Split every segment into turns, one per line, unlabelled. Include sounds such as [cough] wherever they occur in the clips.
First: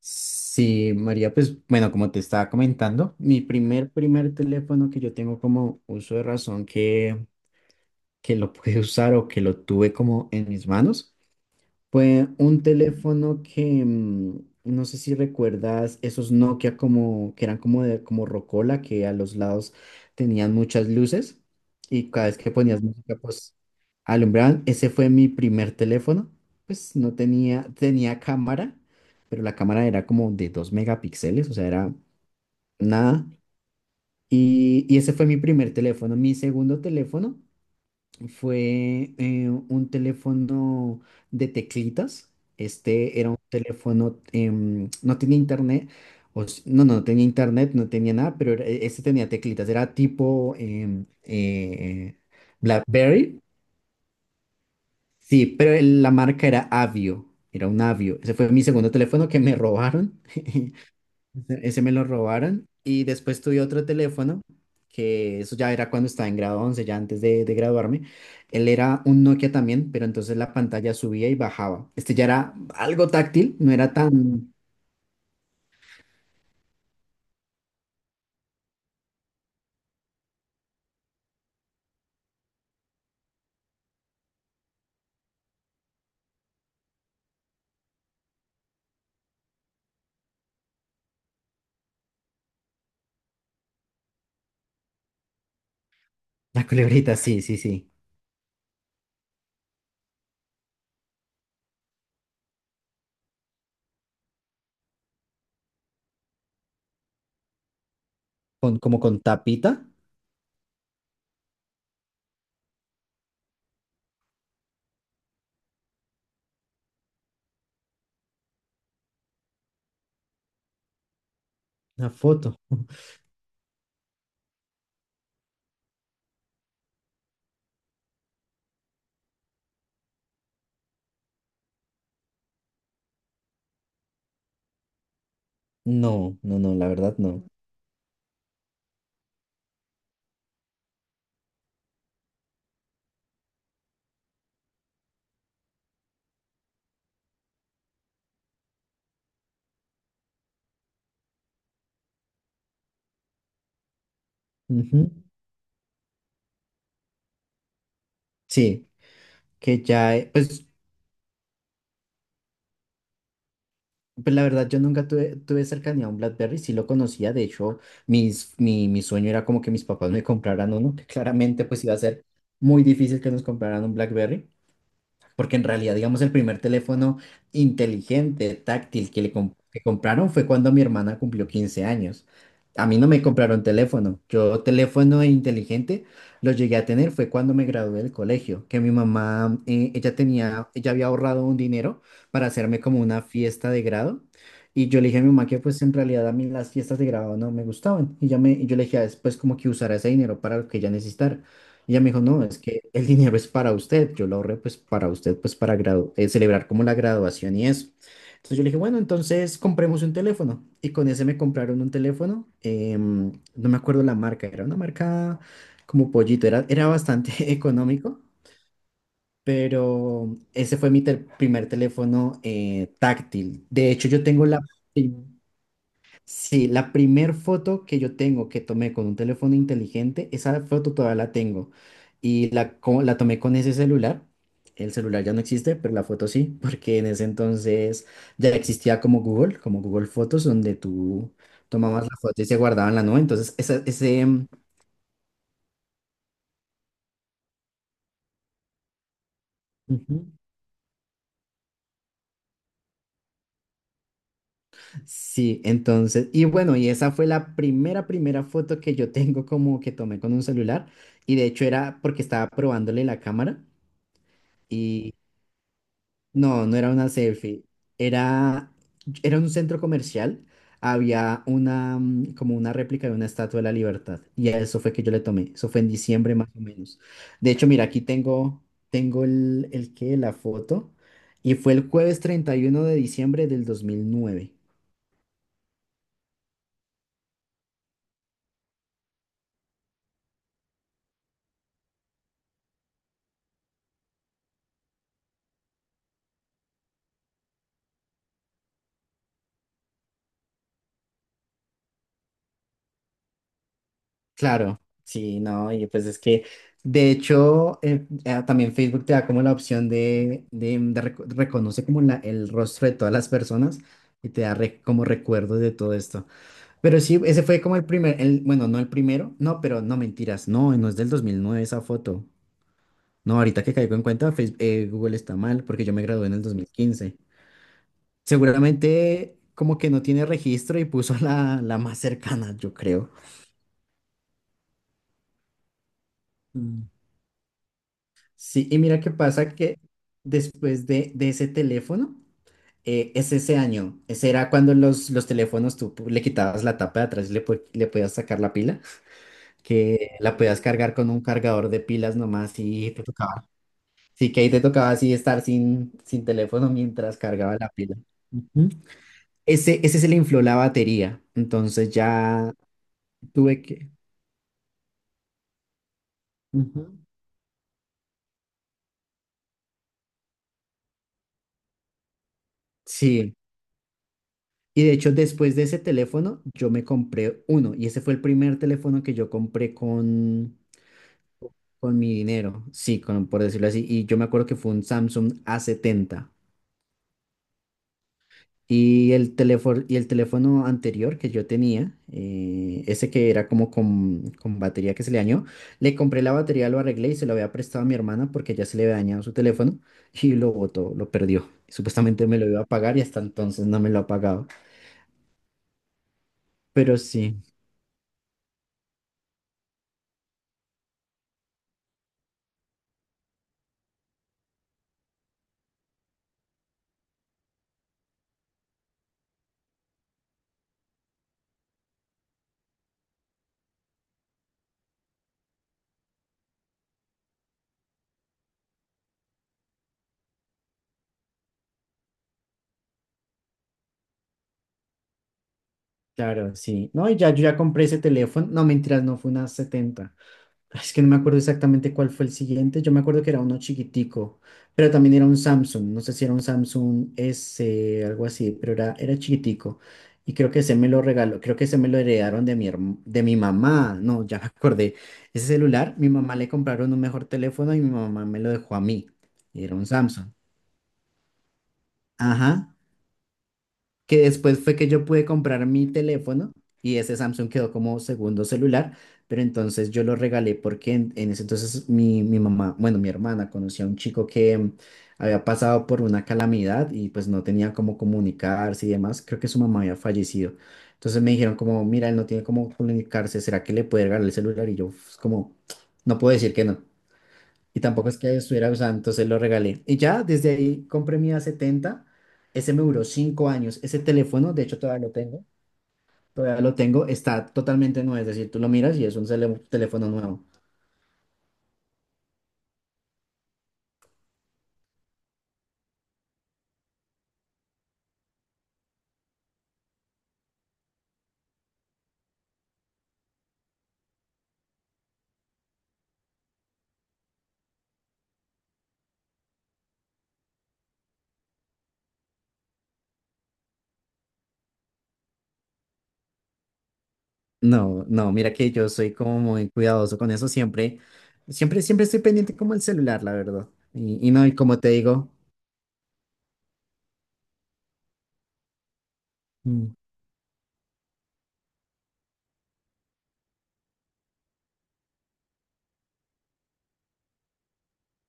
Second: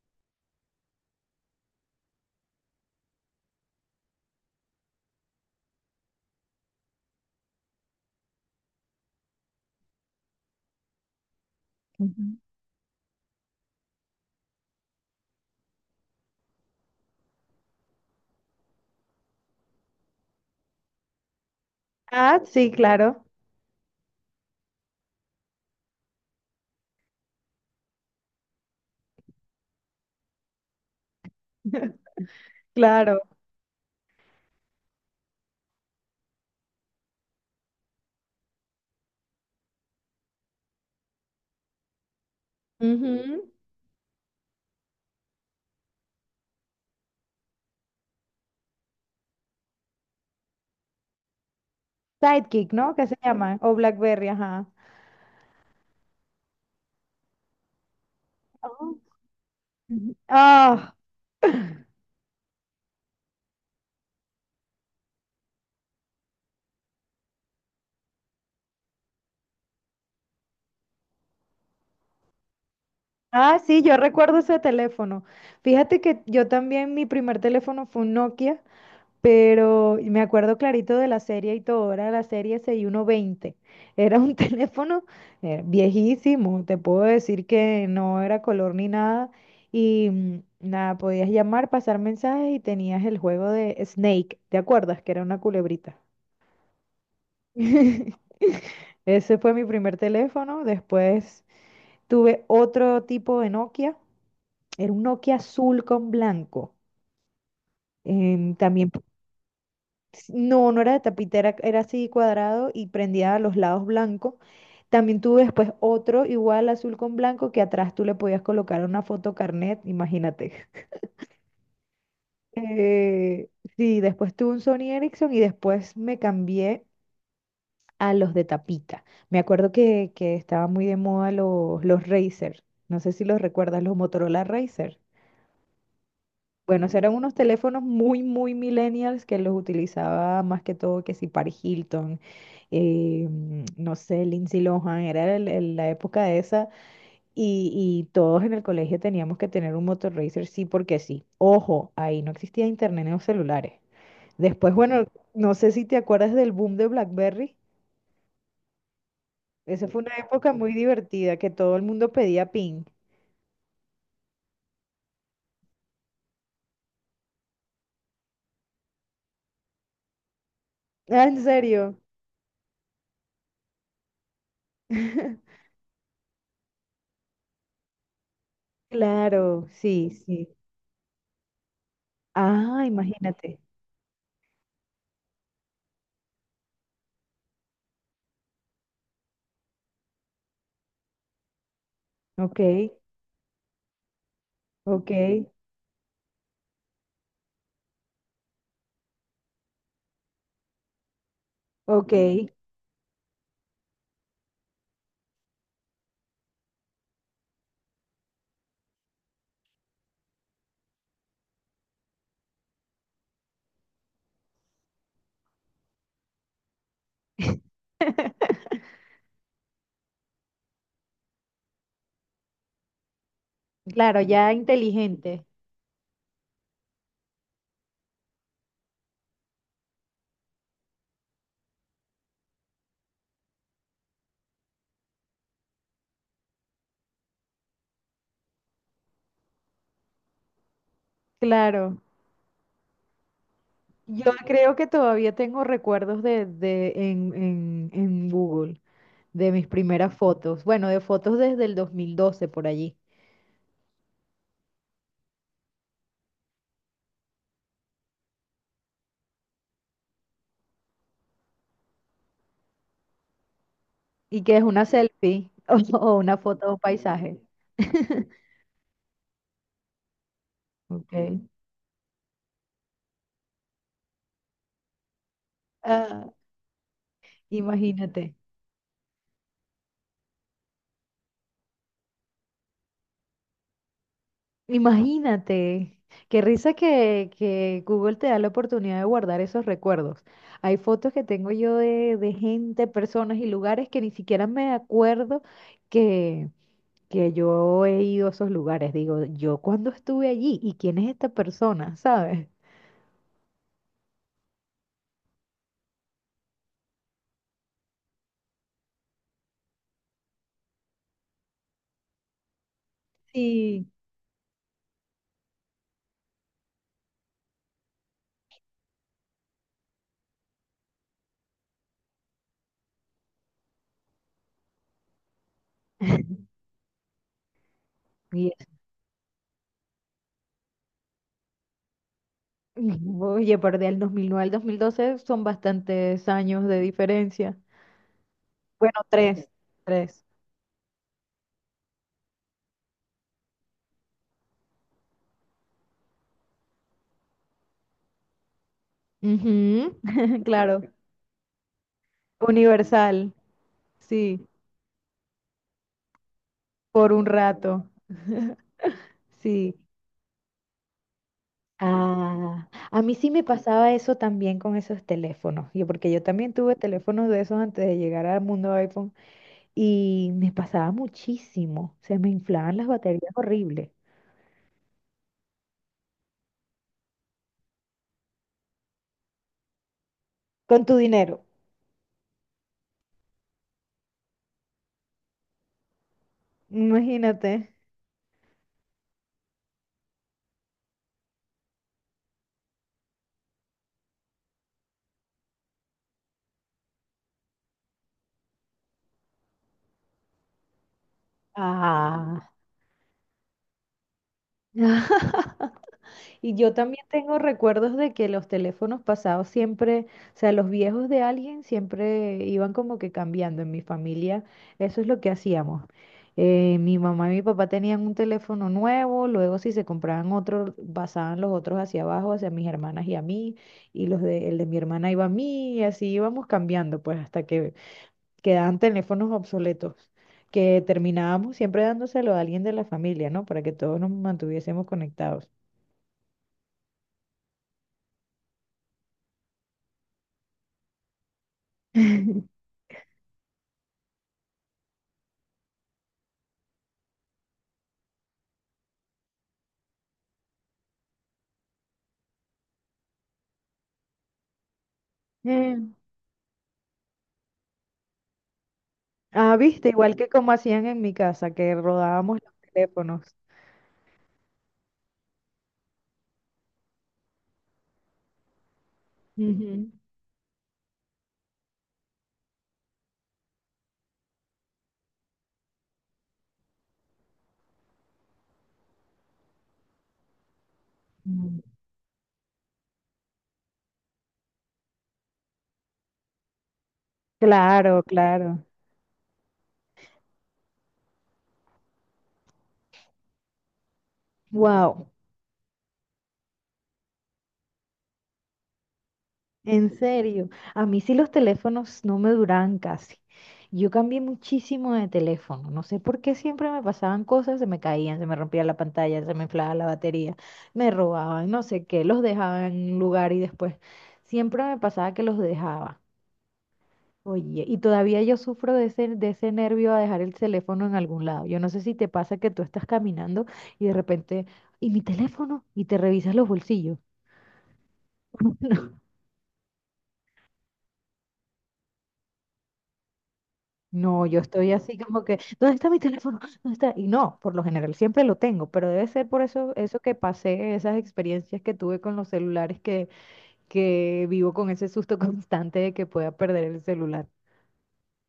Sí, María, pues bueno, como te estaba comentando, mi primer teléfono que yo tengo como uso de razón que lo pude [laughs] usar o que lo tuve como en mis manos
Ujú.
fue un teléfono que, no sé si recuerdas, esos Nokia como, que eran como de, como rocola, que a los lados tenían muchas luces y cada vez
Ah,
que
sí,
ponías música,
claro,
pues alumbraban. Ese fue mi primer teléfono. Pues no tenía, tenía cámara, pero la cámara era como de 2 megapíxeles, o sea, era
claro.
nada. Y ese fue mi primer teléfono. Mi segundo teléfono fue un teléfono de teclitas. Este era un
Ujú.
teléfono, no tenía internet, no, no, no tenía internet, no tenía nada, pero este tenía teclitas, era tipo
Sidekick, ¿no? ¿Qué se
BlackBerry.
llama? O BlackBerry, ajá.
Sí, pero la marca era Avio, era un Avio. Ese fue mi segundo
Oh.
teléfono que me
Ujú.
robaron. [laughs] Ese
Ah,
ese me lo robaron. Y después tuve otro teléfono, que eso ya era cuando estaba en grado 11, ya antes de graduarme. Él era un Nokia también, pero entonces la pantalla subía y bajaba. Este ya era algo táctil,
ah,
no
sí,
era
yo recuerdo
tan...
ese teléfono. Fíjate que yo también, mi primer teléfono fue un Nokia. Pero me acuerdo clarito de la serie y todo, era la serie 6120. Era un [laughs] teléfono viejísimo, te puedo decir que no era color ni nada. Y nada, podías llamar, pasar mensajes y tenías el juego de Snake, ¿te acuerdas? Que era una culebrita.
La culebrita, sí, sí, sí.
[laughs] Ese fue mi primer teléfono. Después tuve otro tipo de Nokia. Era un Nokia azul con blanco. También.
Como con tapita,
No, no era de tapita, era, era así cuadrado y prendía a los lados blanco. También tuve después otro igual azul con blanco que atrás tú le podías colocar una foto carnet, imagínate. [laughs]
la foto. [laughs]
Eh, sí, después tuve un Sony Ericsson y después me cambié a los de tapita. Me acuerdo que estaban muy de moda los Razer. No sé si los recuerdas, los Motorola Razer.
No, no, no,
Bueno,
la
eran
verdad
unos
no.
teléfonos muy, muy millennials que los utilizaba más que todo que si Paris Hilton, no sé, Lindsay Lohan, era la época de esa. Y todos en el colegio teníamos que tener un motor racer, sí, porque sí. Ojo, ahí no existía internet en los celulares. Después, bueno,
Ujú.
no sé si te acuerdas del boom de BlackBerry.
Sí, que
Esa fue una
ya,
época
pues
muy divertida que todo el mundo pedía ping.
pues la verdad, yo nunca tuve cercanía a un BlackBerry, sí lo conocía, de hecho, mi sueño era como que mis papás me compraran uno, que
Ah, ¿en
claramente pues iba a
serio?
ser muy difícil que nos compraran un BlackBerry,
[laughs]
porque en realidad, digamos, el primer teléfono inteligente, táctil
Claro,
que
sí,
compraron fue
sí.
cuando mi hermana cumplió 15 años.
Ah,
A mí no me
imagínate.
compraron teléfono. Yo teléfono inteligente lo llegué a tener fue cuando me gradué del colegio, que mi mamá, ella tenía, ella había ahorrado un dinero para
Ok,
hacerme como una fiesta de grado. Y yo le
ok,
dije a mi mamá que pues en realidad a mí las fiestas de grado no me gustaban. Y yo le dije después como que usara ese dinero para lo que ella necesitara. Y ella me
ok.
dijo, no, es que el dinero es para usted, yo lo ahorré pues para usted, pues para celebrar como la graduación y eso. Entonces yo le dije, bueno, entonces compremos un teléfono. Y con ese me compraron un teléfono, no me acuerdo la marca, era una marca como pollito, era, era bastante [laughs] económico,
[laughs]
pero ese fue mi primer teléfono táctil. De hecho,
Claro,
yo tengo
ya
la...
inteligente.
Sí, la primer foto que yo tengo que tomé con un teléfono inteligente, esa foto todavía la tengo. Y la tomé con ese celular. El celular ya no existe, pero la foto sí, porque en ese entonces ya existía como Google Fotos, donde tú
Claro.
tomabas la foto y se guardaba en la nube.
Yo creo que todavía tengo recuerdos de en Google de mis primeras
Ujú.
fotos. Bueno, de fotos desde el 2012 por allí.
Sí, entonces, y bueno, y esa fue la primera foto que yo tengo como que tomé con un celular. Y de hecho era porque estaba probándole la cámara.
Y que es una selfie [laughs] o una foto
No,
de
no
un
era una
paisaje.
selfie.
[laughs]
Era, era un centro comercial.
Ok.
Había una, como una réplica de una estatua de la Libertad. Y a eso fue que yo le tomé. Eso fue en
Ah,
diciembre más o menos. De hecho, mira, aquí
imagínate.
tengo la foto. Y fue el jueves 31 de diciembre del 2009.
Imagínate, qué risa que Google te da la oportunidad de guardar esos recuerdos. Hay fotos que tengo yo de gente, personas y lugares que ni siquiera me acuerdo que, que yo he ido a esos lugares. Digo, yo cuándo estuve allí y quién es esta persona, ¿sabes?
Claro, sí, no, y pues es que, de hecho, también Facebook te da como la opción de reconoce como la, el rostro de todas las personas
Sí,
y te da como recuerdos de todo esto. Pero sí, ese fue como el primer, el, bueno, no el primero, no, pero no mentiras, no, no es del 2009 esa foto. No, ahorita que caigo en cuenta, Google está mal porque yo me gradué en el 2015.
Y es-
Seguramente como que no tiene registro y puso la más cercana, yo creo.
[laughs] oye, pero del 2009 al 2012, son bastantes años de diferencia.
Sí, y
Bueno,
mira qué
tres,
pasa que
tres.
después de ese teléfono, es ese año, ese era cuando los teléfonos tú le quitabas la tapa de atrás y le podías sacar la pila,
Ujú.
que la
[laughs]
podías
Claro,
cargar con un cargador de pilas nomás y te
universal.
tocaba. Sí, que
Sí,
ahí te tocaba así estar sin teléfono
por
mientras
un
cargaba la
rato,
pila. Ujú.
sí.
Ese se le infló la batería, entonces ya
Ah, a mí sí me
tuve que...
pasaba eso también con esos teléfonos, yo, porque yo también tuve
Ujú.
teléfonos de esos antes de llegar al mundo iPhone y me pasaba muchísimo, se me inflaban las baterías
Sí.
horribles.
Y de hecho, después de ese teléfono, yo me compré uno. Y ese fue el primer teléfono que yo compré con,
Con tu dinero.
con mi dinero. Sí, con, por decirlo así. Y yo me acuerdo que fue un Samsung A70.
Imagínate.
Y el teléfono anterior que yo tenía, ese que era como con batería que se le dañó, le compré la batería, lo arreglé y se lo había prestado a mi hermana porque ya se le había dañado su teléfono y lo botó, lo perdió. Supuestamente me lo
Ah,
iba a pagar y hasta entonces no me lo ha pagado.
y yo
Pero
también tengo
sí.
recuerdos de que los teléfonos pasados siempre, o sea, los viejos de alguien siempre iban como que cambiando. En mi familia, eso es lo que hacíamos. Mi mamá y mi papá tenían un teléfono nuevo, luego si se compraban otro, pasaban los otros hacia abajo, hacia mis hermanas y a mí, y el de mi hermana iba a mí, y así íbamos cambiando, pues hasta que quedaban teléfonos obsoletos, que terminábamos siempre dándoselo a alguien de la familia, ¿no? Para que todos nos mantuviésemos conectados.
Claro, sí, no, y ya yo ya compré ese teléfono. No, mentiras, no fue una 70. Es que no me acuerdo exactamente cuál fue el
[laughs]
siguiente. Yo me acuerdo que era uno chiquitico, pero también era un Samsung. No sé si era un Samsung S, algo así, pero era chiquitico. Y creo que ese me lo regaló, creo que ese me lo heredaron de mi mamá. No, ya me acordé. Ese
Eh,
celular, mi mamá le compraron un mejor teléfono y mi mamá me lo dejó a mí.
Ah,
Y era un
viste, igual que
Samsung.
como hacían en mi casa, que rodábamos los
Ajá.
teléfonos.
Que después fue que yo pude comprar mi teléfono y ese Samsung quedó como segundo celular, pero entonces
Ujú.
yo lo regalé porque en ese entonces mi mamá, bueno, mi hermana conocía a un chico que había pasado por una calamidad y pues no tenía cómo comunicarse y demás, creo que su mamá había fallecido. Entonces me dijeron
Mm.
como, mira, él no tiene cómo comunicarse, ¿será que le puede regalar el celular? Y yo pues, como, no puedo decir que no. Y
Claro,
tampoco es que
claro.
estuviera usando, entonces lo regalé. Y ya desde ahí compré mi A70. Ese me duró 5 años. Ese teléfono, de hecho, todavía
Wow,
lo tengo. Todavía lo tengo. Está totalmente nuevo. Es decir, tú lo miras y es un
en
teléfono nuevo.
serio. A mí sí los teléfonos no me duraban casi. Yo cambié muchísimo de teléfono. No sé por qué siempre me pasaban cosas, se me caían, se me rompía la pantalla, se me inflaba la batería, me robaban, no sé qué, los dejaban en un lugar y después siempre me pasaba que los dejaba. Oye, y todavía yo sufro de ese nervio a dejar el teléfono en algún lado. Yo no sé si te pasa que tú estás caminando y de repente, ¿y mi teléfono? Y te revisas los bolsillos.
No, no, mira que yo
[laughs]
soy como muy cuidadoso con eso. Siempre, siempre, siempre estoy pendiente como el celular, la verdad.
No, no,
Y
yo
no, y
estoy
como te
así como
digo.
que, ¿dónde está mi teléfono? ¿Dónde está? Y no, por lo general siempre lo tengo, pero debe ser por eso,
Mm.
eso que pasé, esas experiencias que tuve con los celulares, que, vivo con ese susto [laughs] constante de que pueda perder el celular.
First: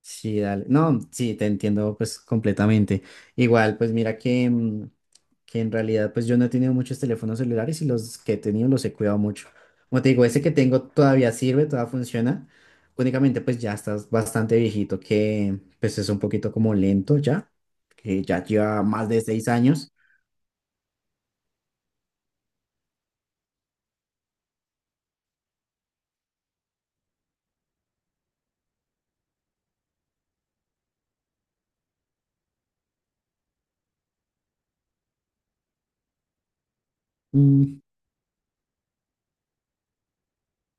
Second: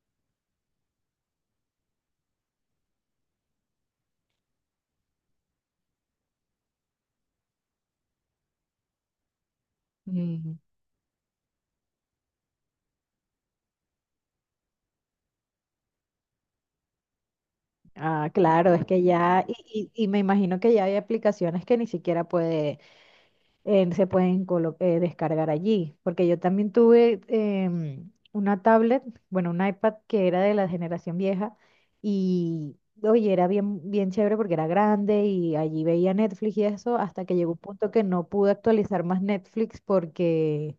Sí, dale. No, sí, te entiendo pues completamente. Igual, pues mira que en realidad pues yo no he tenido muchos teléfonos celulares y los que he tenido los he cuidado mucho. Como te digo, ese que
Mm,
tengo todavía sirve, todavía funciona. Únicamente pues ya estás bastante viejito que pues es un poquito como lento ya, que
Ah,
ya
claro,
lleva
es que
más de
ya,
seis
y,
años.
y- y me imagino que ya hay aplicaciones que ni siquiera puede se pueden descargar allí, porque yo también tuve una tablet, bueno, un iPad que era de la generación vieja y, oye, era bien, bien chévere porque era grande y allí veía Netflix y eso, hasta que llegó un
Mm,
punto que no pude actualizar más Netflix porque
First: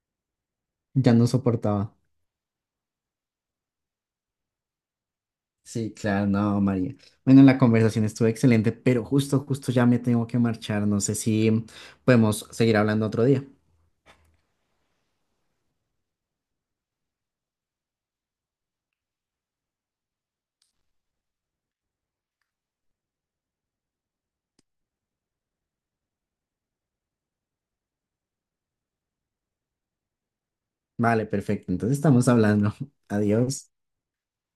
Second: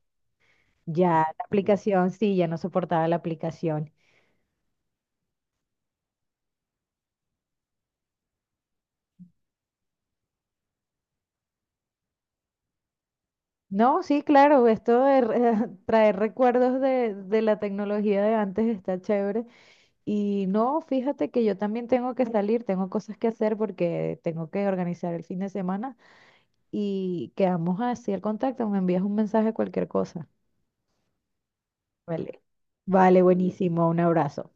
ya
ya no
la
soportaba.
aplicación, sí, ya no soportaba la aplicación.
Sí, claro, no, María. Bueno, la conversación estuvo excelente, pero justo ya me tengo que marchar. No sé si podemos seguir hablando otro día.
No, sí, claro, esto de [laughs] traer recuerdos de la tecnología de antes está chévere. Y no, fíjate que yo también tengo que salir, tengo cosas que hacer porque tengo que organizar el fin de semana y quedamos así al contacto, me envías un mensaje, cualquier cosa.
Vale, perfecto. Entonces estamos
Vale.
hablando. [laughs]
Vale,
Adiós.
buenísimo, un abrazo.